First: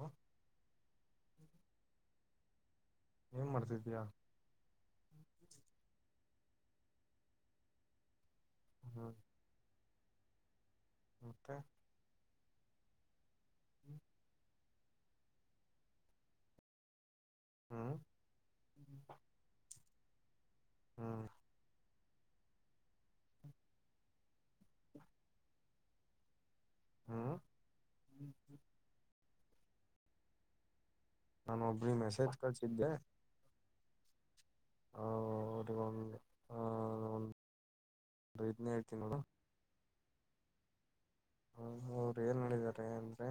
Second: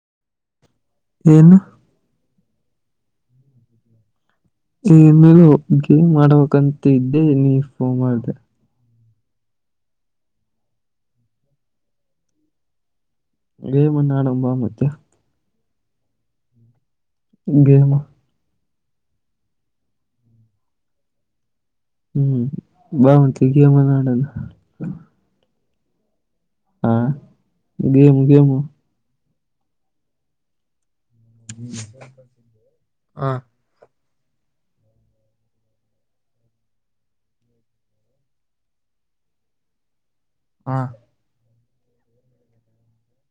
ಹ ಇನ್ ಏನ್ ಮಾಡ್ತಿದೀಯಾ ಏ ಮೇೂ ಗೇಮ್ ಮಾಡಬೇಕಂತ ಇದ್ದೆ ನೀ ಫೋನ್ ಮಾಡ್ದ ಹ್ಮ ಹಊಂತ ಗೇಮನ್ನ ಆಡಂಬ ಮತ್ತೆ ಗೇಮು ಹ್ಮ್ ಹ್ಮ್ ಹ್ಮ್ [unintelligible] ಹಾ ಹ್ಮ್ ಗೇಮು ಗೇಮು ನಾನು ಒಬ್ಬ್ರಿ ಮೆಸೇಜ್ ಕಳ್ಸಿದ್ದೆ ಹ ಅವರಿಗೊಂದು ಹ ಹ ಇದನ್ನೇ ಹೇಳ್ತೀನ ನೋಡ ಹಾ ಹ ಅವರು ಏನ್ ಹೇಳಿದ್ದಾರೆ ಅಂದ್ರೆ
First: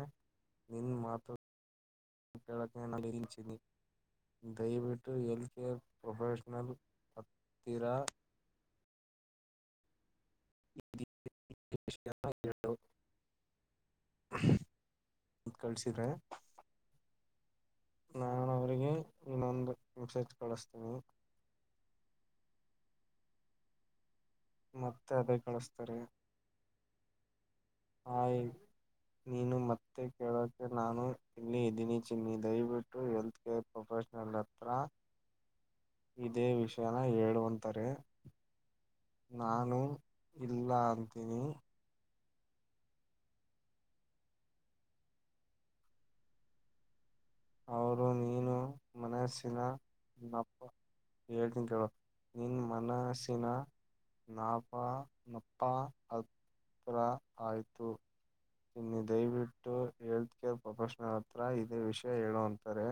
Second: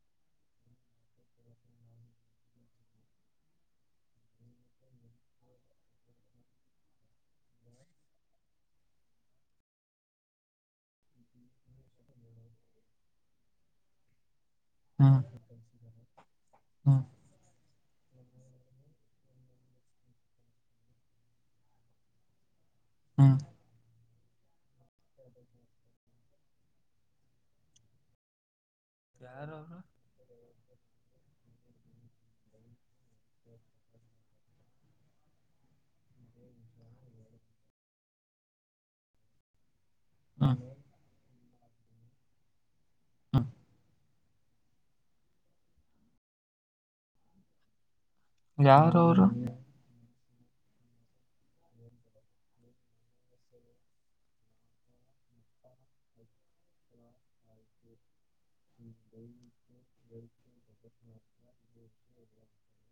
ನಿನ್ ಮಾತು [unintelligible] ದಯವಿಟ್ಟು ಹೆಲ್ತ್ ಕೇರ್ ಪ್ರೊಫೆಷನಲ್ ಹತ್ತಿರಾ [inaudible] ಎಪ್ಪತ್ತೆಂಟು [unintelligible] ಕಳಿಸಿದ್ರೆ ಹ್ಮ ನಾನ ಅವಿಗೆ ಇನ್ನೊಂದು ನಿಮಷ ಕಳಸ್ತೀನಿ ಹಾ ಮತ್ತೆ ಅದೇ ಕಳಸ್ತಾರೆ ಆಯ್ ನೀನು ಯಾರವರು ಮತ್ತೆ ಕೇಳಕ್ ನಾನು ಇಲ್ಲಿ ದಿನಿಚಿನ್ನ ದಯವಿಟ್ಟು ಹೆಲ್ತ್ ಕೇರ್ ಪ್ರೊಫೆಷನಲ್ ಹತ್ರ ಇದೇ ವಿಷಯನ ಹೇಳುವಂತಾರೆ ನಾನು ಹ್ಮ್ ಇಲ್ಲ ಅಂತೀನಿ ಹಾ ಅವೌರು ನೀನ್ ಯಾರ ಅವರು ಅಪ್ಪ ಹೇಳ್ತನ್ ಕೇಳ ನಿನ್ ಮನಸಿನ ನಾಪ ನಪ್ಪ ಹತ್ತರ ಆಯ್ತು ಇನ್ನು ದಯವಿಟ್ಟು ಹೆಲ್ತ್ ಕೇರ್ ಪ್ರೊಫೆಷನಲ್ ಹತ್ರ ಇದೇ ವಿಷಯ ಹೇಳೋ ಅಂತಾರೆ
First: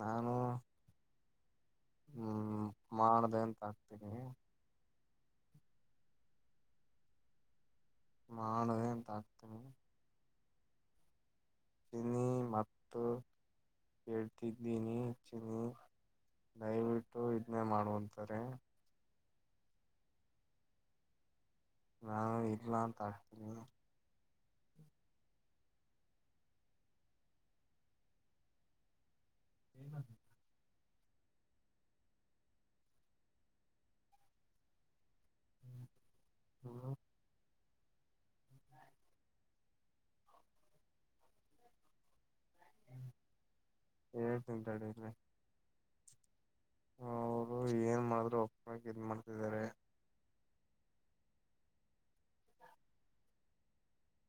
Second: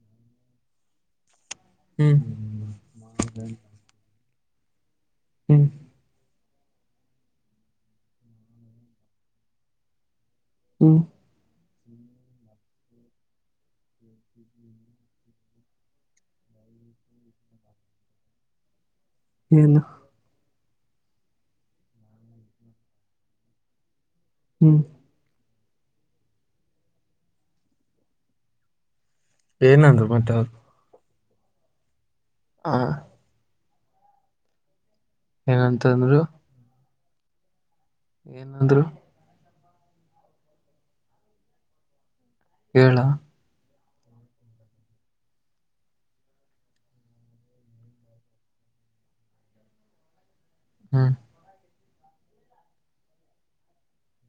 ನಾನು ಹ್ಮ್ ಮಾಡ್ದ ಅಂತ ಆಗ್ತೀನಿ ಹ್ಮ್ ಮಾಡದೆ ಅಂತ ಆಗ್ತೀನಿ ಹ್ಮ ಚಿನಿ ಮತ್ತು ಹೇಳ್ತಿದ್ದೀನಿ ಚಿನಿ ದಯವಿಟ್ಟು ಇದನ್ನೇ ಮಾಡುವಂತಾರೆ ಏನು ನಾನು ಇಲ್ಲಾ [unintelligible] ಹ್ಮ್ ಏನಂದ್ರು ಮತ್ತೆದು ಹಾ ಏನಂತ ಅಂದರು ಏನಂದ್ರು ಏಳ ಹೇಳ್ತಿನ್ ತಡಿರಿ ಅವರು ಏನ್ ಮಾಡ್ರರು ಒಪ್ಪಕ ಇದ ಮಾಡ್ತಿದ್ದಾರೆ ಹ್ಮ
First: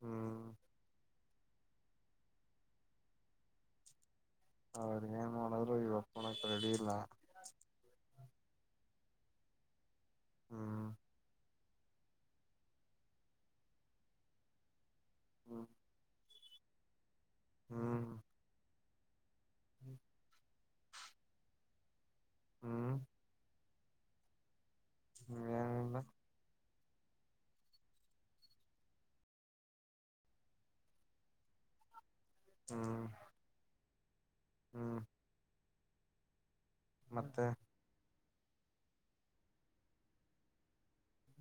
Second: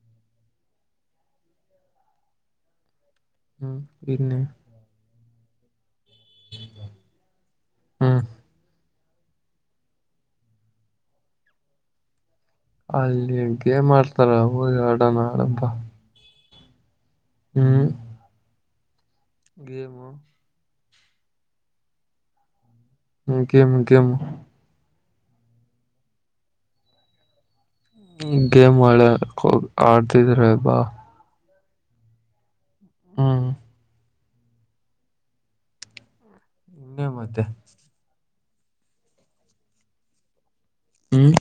ಹ್ಮ ಹ್ಮ್ ಇನ್ನೆ ಅವ್ರ ಏನ್ ಮಾಡಿದ್ರು ಒಪ್ಕೋಳಕ್ಕೆ ರೆಡಿ ಇಲ್ಲ ಹ್ಮ್ ಹ್ಮ ಅಲ್ಲಿನ್ ಗೇಮ್ ಆಡಸ್ತಾರೆ ಹೋಗಿ ಆಡೋಣ ಬಾ ಹ್ಮ್ ಗಮು ಹ್ಮ್ ಹ್ಮ್ ಕೆಮ ಗಮು ಹ್ಮ್ ನುಲ್ಲ [unintelligible] ಗೇಮ್ ಮಳೆ ಹೋಗ ಆಡ್ತಿದ್ರ ಬಾ ಹ್ಮ್ ಹ್ಮ ಹ್ಮ್ ಇನ್ನೆ ಮತ್ತೆ ಹ್ಮ್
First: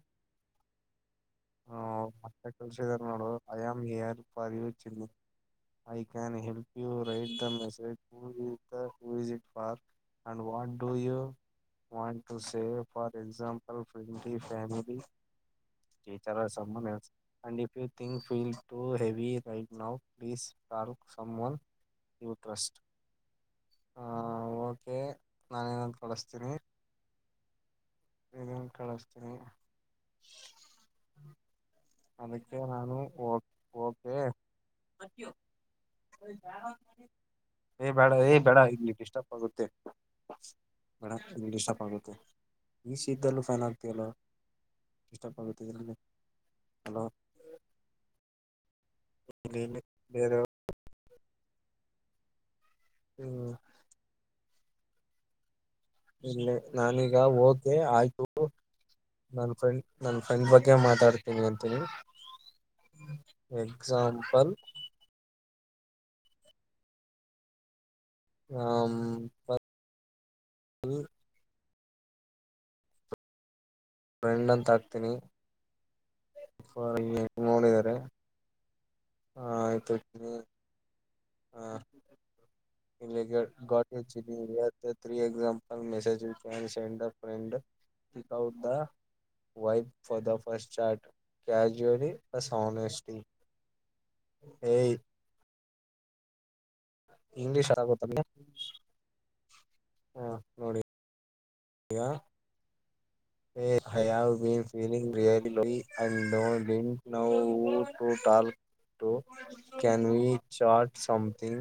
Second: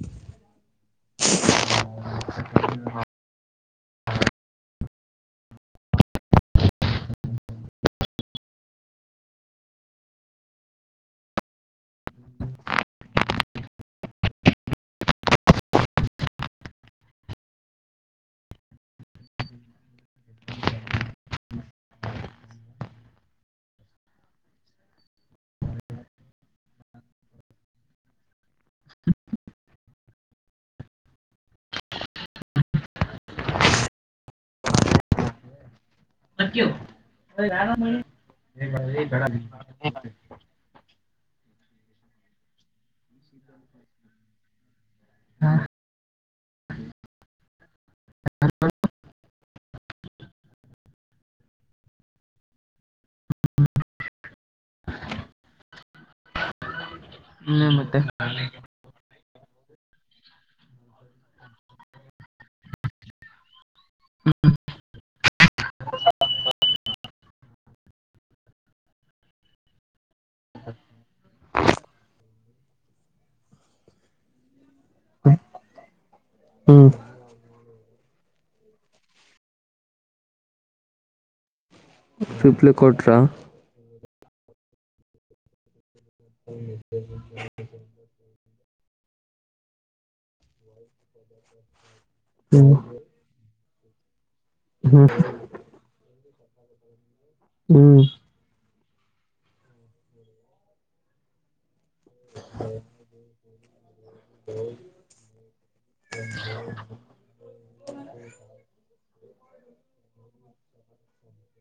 ಆ ಮ ಕರ್ಷಿತನಗಳು ಅಯಾಮರ್ ಪರಿವ ಚಿ I can help you write the message who is the who is it park and what do you want to say for example ಫ್ರಲಿ family ಡ್ ಇ್ ಕ್ ಫೀಲ್ ಟ ಹೆವಿ ರೈಡ್ ನ ಪ್ಲೀಸ್ ಕಲ್ [unintelligible] ಸಮನ್ ಯೂ ಟ್ರಸ್ಟ್ ಹ okay ನಾನೇನಂದು ಕೊಳಿಸ್ತೀನಿ ಇದನ್ ಕಳಿಸ್ತೀನಿ ಅದಕ್ಕೆ ನಾನು ಓಕೆ ಜ ಏ್ ಬೇಡ ಏ್ ಬೇಡ ಇಂಗ್ ಡಿಸ್ಟಪ್ ಆಗುತ್ತೆ ಬೇಡ ಇಂಗ್ ಆಗುತ್ತ ಈ ಸಿ ಇದ್ದಲ್ಲೂ ಫ್ಯಾನ್ ಆಗ್ತಲ್ಲ ಇಪ್ ಆಗುತ್ತೆ ಇದರಲ್ಲಿ ಹಲೋ ಹ ಬೇರ ಹ್ಮ್ ಇಲ್ಲ ನಾನೀಗ ಹ್ಮ ಹೋಗೆ ಮತ್ತೆ ಆಯ್ತು ನನ್ ಫ್ರೆಂಡ್ ನನ್ ಫ್ರೆಂಡ್ ಬಗ್ಗೆ ಮಾತಾಡ್ತೀನಿ ಅಂತನಿ ಎಕ್ಸಂಪಲ್ ಹ ಫ್ರೆಂಡ್ ಅಂತ ಹಾಕ್ತೀನಿ ಹ್ಮ್ ಸರಿ ನೋಡಿದಿದ್ದಾರೆ ಹಾ ಆಯ್ತಯ್ತನಿ ರಿಪ್ಲ ಕೋಟ್ರ ಇಲ್ಲಿಗೆ ಗಾಟ್ ತ್ರೀ ಎಕ್ಸಾಮಂಪಲ್ ಮೆಸೇಜ್ ಚ ಸೇ ಪಂಡ ಕ wipe for the first chart casually us hmm ಹನಸ್ಟಿ hmm ಹ ಇಂಗ್ಲಿಷ್ ಆಗತ್ತ ನಿಂಗೆ ಹಾ ನೋಡಿ ಯ ಹ್ಮ I have been feeling really I didn't know to call can you chat something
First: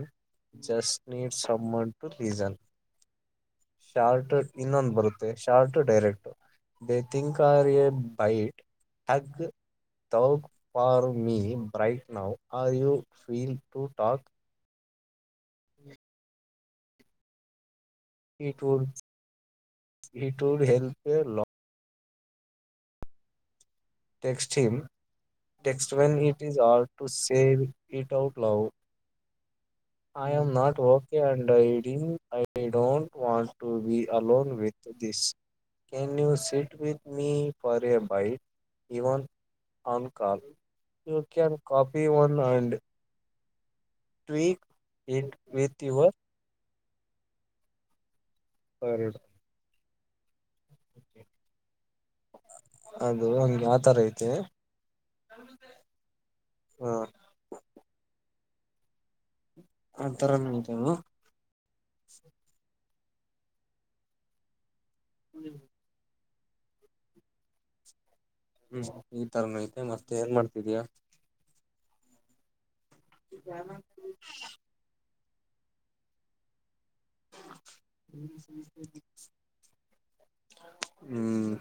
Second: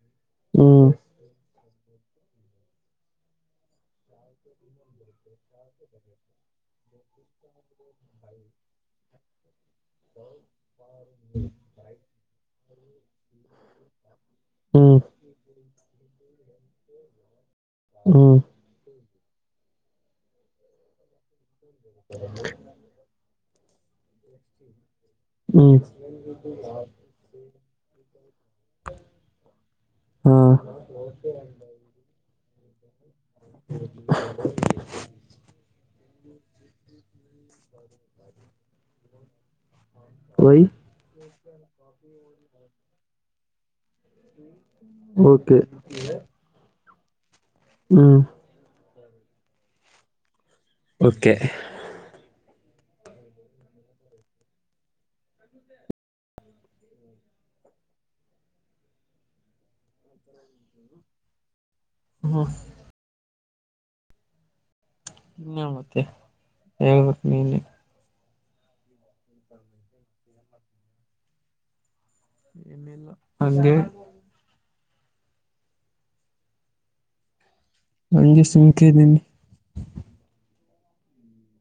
hmm ಜಸ್ನರ್ ಸಮನ್ಟು ಲೀಜನ್ ಶಾರ್ಟ ಇನ್ನೊಂದು ಬರುತ್ತೆ ಶಾರ್ಟ್ ಡೈರೆಕ್ಟ್ ಬೇ ತಿಂಗ ಕ ಯ byte hug ತೌಕ್ for me bright now are you feel to talk ಹಾ it ಇಟರ್ ಹಲ್ಪೆ ಲ hmm ಟೆಕ್ಸ್ಟೀಮ hmm text when it is all to save it out love I ಹಾ ಆ not okay and hiding I don't want to be alone with this can you sit with me for a byte even on call why you can copy one and tweak ಇಂಡ okay with your hmm add okay ಅದು ಒಂದ್ಗೆ ಯಾವತರ ಐತೆ ಹ್ಮ ಅತರ.. ಹ್ಮ ಇಹ್ಮ್ಮ್ಮ್ ಮತ್ತೆ ಹೇಳ್ಬಟ್ಟ ನೀನೆ.. ಹ್ಮ್ ಈ ತರನ ಐತೆ ಮತ್ತೆ ಏನ್ ಮಾಡ್ತಿದಿಯಾ. ಏನಿಲ್ಲ ಹಂಗೆ [unintelligible] ನಂಗೆ ಸುಮ್ಕೆ ಇದ್ದೀನಿ ಹ್ಮ್.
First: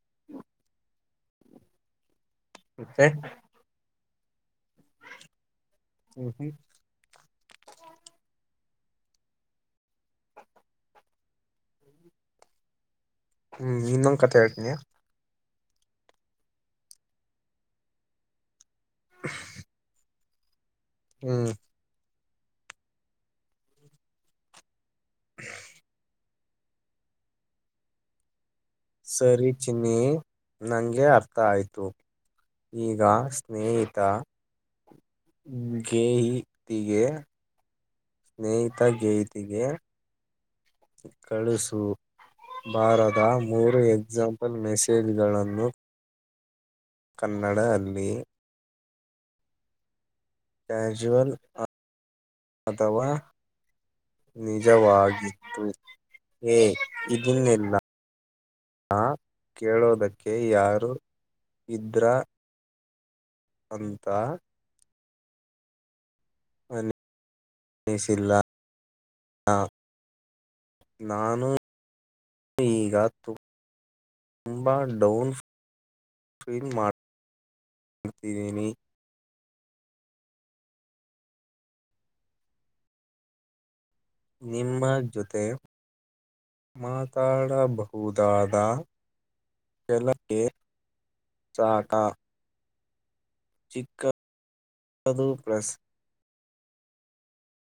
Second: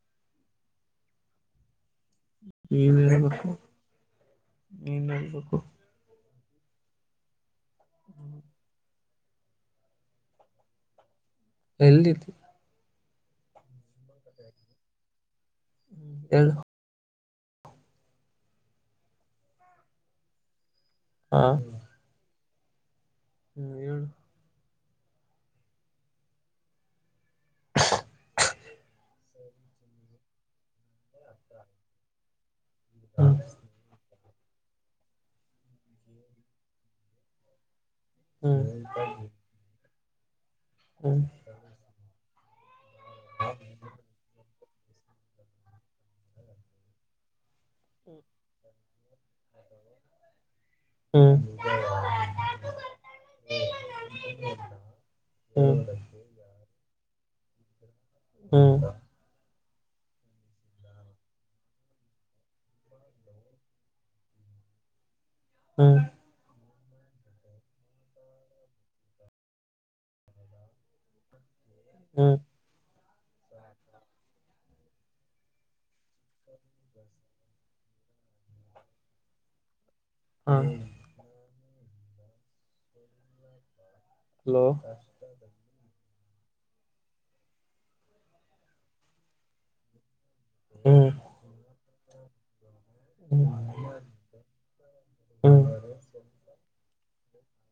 [inaudible] ನೀನು ಮತ್ತೆ ಹೇಳಬೇಕು ನೀನು ಹೇಳಬೇಕು ಹಕ [inaudible] [inaudible] [unintelligible] ಎಲ್ದತ್ತು ಹ್ಮ್ ಇನ್ನೊಂದು ಕಥೆ ಹೇಳ್ತಿಯ ಹೇಳು. [unintelligible] ಹಾ ಹ್ಮ್ ಹ್ಮ್ ಹೇಳ [inaudible] ಸರಿ ಚಿನ್ನಿ ನನಗೆ ಅರ್ಥ ಆಯಿತು ಈಗ ಹ್ಮ್ ಸ್ನೇಹಿತ. [unintelligible] ಹ್ಮ್ ಸ್ನೇಹಿತ ಗೇಯತಿಗೆ ಹ್ಮ್ ಕಳುಸು. ಬಾರದ ಮೂರು ಎಕ್ಸಾಂಪಲ್ ಮೆಸೇಜ್ಗಳನ್ನು. ಕನ್ನಡ [unintelligible] ಕ್ಯಝುವಲ್ ಹ್ಮ್ ಅ ಅಥವಾ. ನಿಜವಾಗಿತ್ತು ಹ್ಮ್ ಏ ಇದನ್ನಿಲ್ಲ. ಹ್ಮ. ಕೇಳೋದಕ್ಕೆ ಯಾರು ಇದ್ರಾ. ಅಂತಾ. ಹ್ಮ್. ಅಿಸಿಲ್ಲ ಹ. [inaudible] ನಾನು. ಹ್ಮ. ಈಗ ತುಂಬಾ ಡೌನ್ಸ [unintelligible] ಹಾ. ಹಲೋ ನಿಮ್ಮ ಜೊತೆ. ಮಾತಾಡಬಹುದಾದ ಕೆಲ ಗೆ ಹ್ಮ್ ಸಾಕಾ. ಹ್ಮ್ ಚಿಕ್ಕದು ಹ್ಮ್ ಪ್ಲಸ್. [inaudible]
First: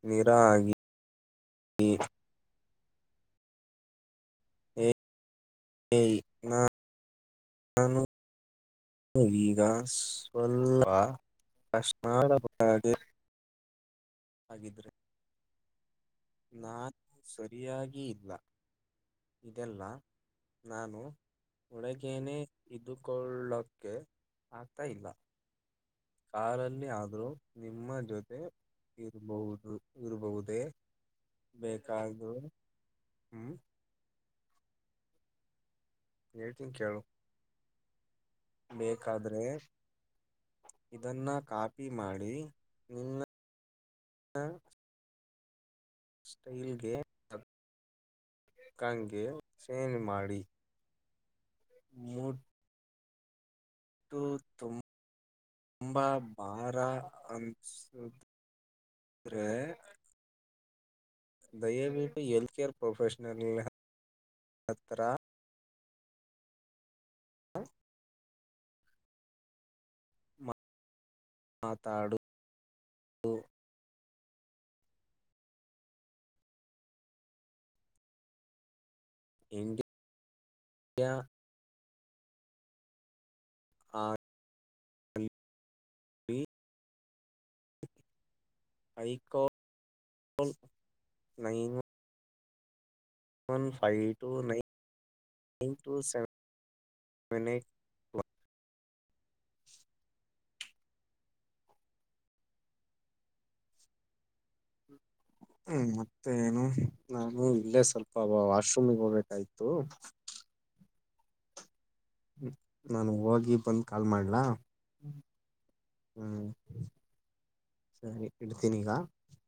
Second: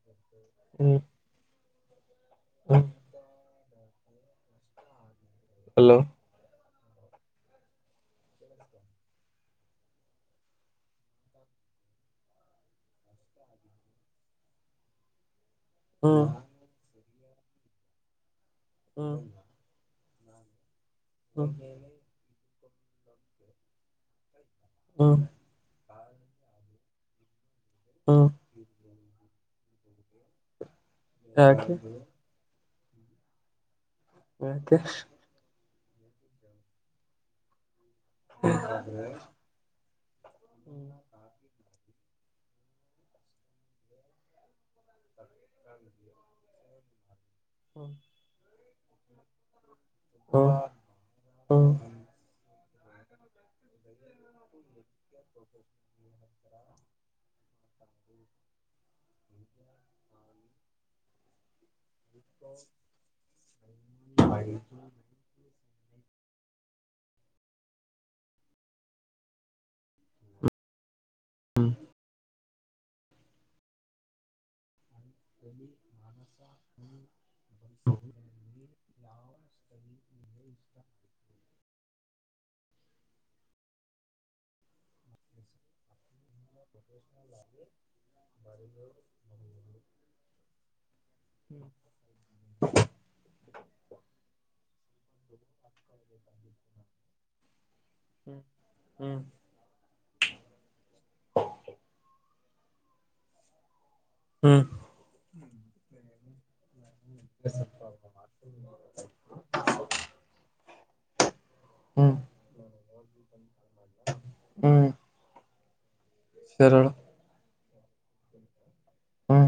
ನಿರಾಗಿ ಹ್ಮ್ ಗಿ. ಹ್ಮ್. ಹಲೋ ಏ ನಾ ನಾನು. [unintelligible] ಈಗ ಸ್ವಲ್ಪ ಕಶನಾಾಡ ಮಾಡಿ. ಹಾಗಿದ್ರೆ. ಹ್ಮ್. ಸರಿಯಾಗಿ ಹ್ಮ್ ಇದೆಲ್ಲ. ನಾನು ಹ್ಮ್ ಒಳಗೇನೆೇ ಇದುಕೊಳ್ಳಕ್ಕೆ. ಆಗ್ತಾ ಇಲ್ಲ ಹ್ಮ್ ಕಾರಲ್ಲಿ ಆದ್ರೂ ನಿಮ್ಮ ಹ್ಮ್ ಜೊತೆ ಇರಬಹುದು ಇರಬಹುದೇ ಯಾಕೆ ಬೇಕಾದ ಹ್ಮ್ ಮತೆ ಹೇಳ್ತೀನ್ ಕೇಳು ಬೇಕಾದ್ರೆ ಹ್ಮ್ ಇದನ್ನ ಕಾಪಿ ಮಾಡಿ ನಿನ್ನ ಸ್ಟೈಲ್ಗೆ ಹ್ಮ ಕಂ [unintelligible] ಚೇಂಜ್ ಮಾಡಿ ಹ ಮೂಡ್ ತು ತುಂಬಾ ಭಾರ ಅನ್ಸುದು [unintelligible] ದಯವಿಟ್ಟು ಹೆಲ್ತ್ ಕೇರ್ ಪ್ರೊಫೆಷನಲ್ ಹತ್ರ ಹ ಮಾತಾಡು [unintelligible] India [unintelligible] [unintelligible] ಐಕೋ nine one [unintelligible] one five two nine nine two seven eight one ಹ್ಮ್ ಹ್ಮ್ ಹ್ಮ್ ಮತ್ತೆ ಎನು ನಾನ್ ಹ್ಮ ಇಲ್ಲೇ ಸ್ವಲ್ಪ ವಾಶ್ರೂಮಿಗೆ ಹೋಗ್ಬೇಕಾಯ್ತು ಹ್ಮ್ ನಾನು ಹೋಗಿ ಬಂದು ಕಾಲ್ ಮಾಡ್ಲಾ. ಹ್ಮ್ ಹ್ಮ್ [unintelligible] ಸರಿ ಇಡ್ತೀನಿಗಾ. ಹ್ಮ್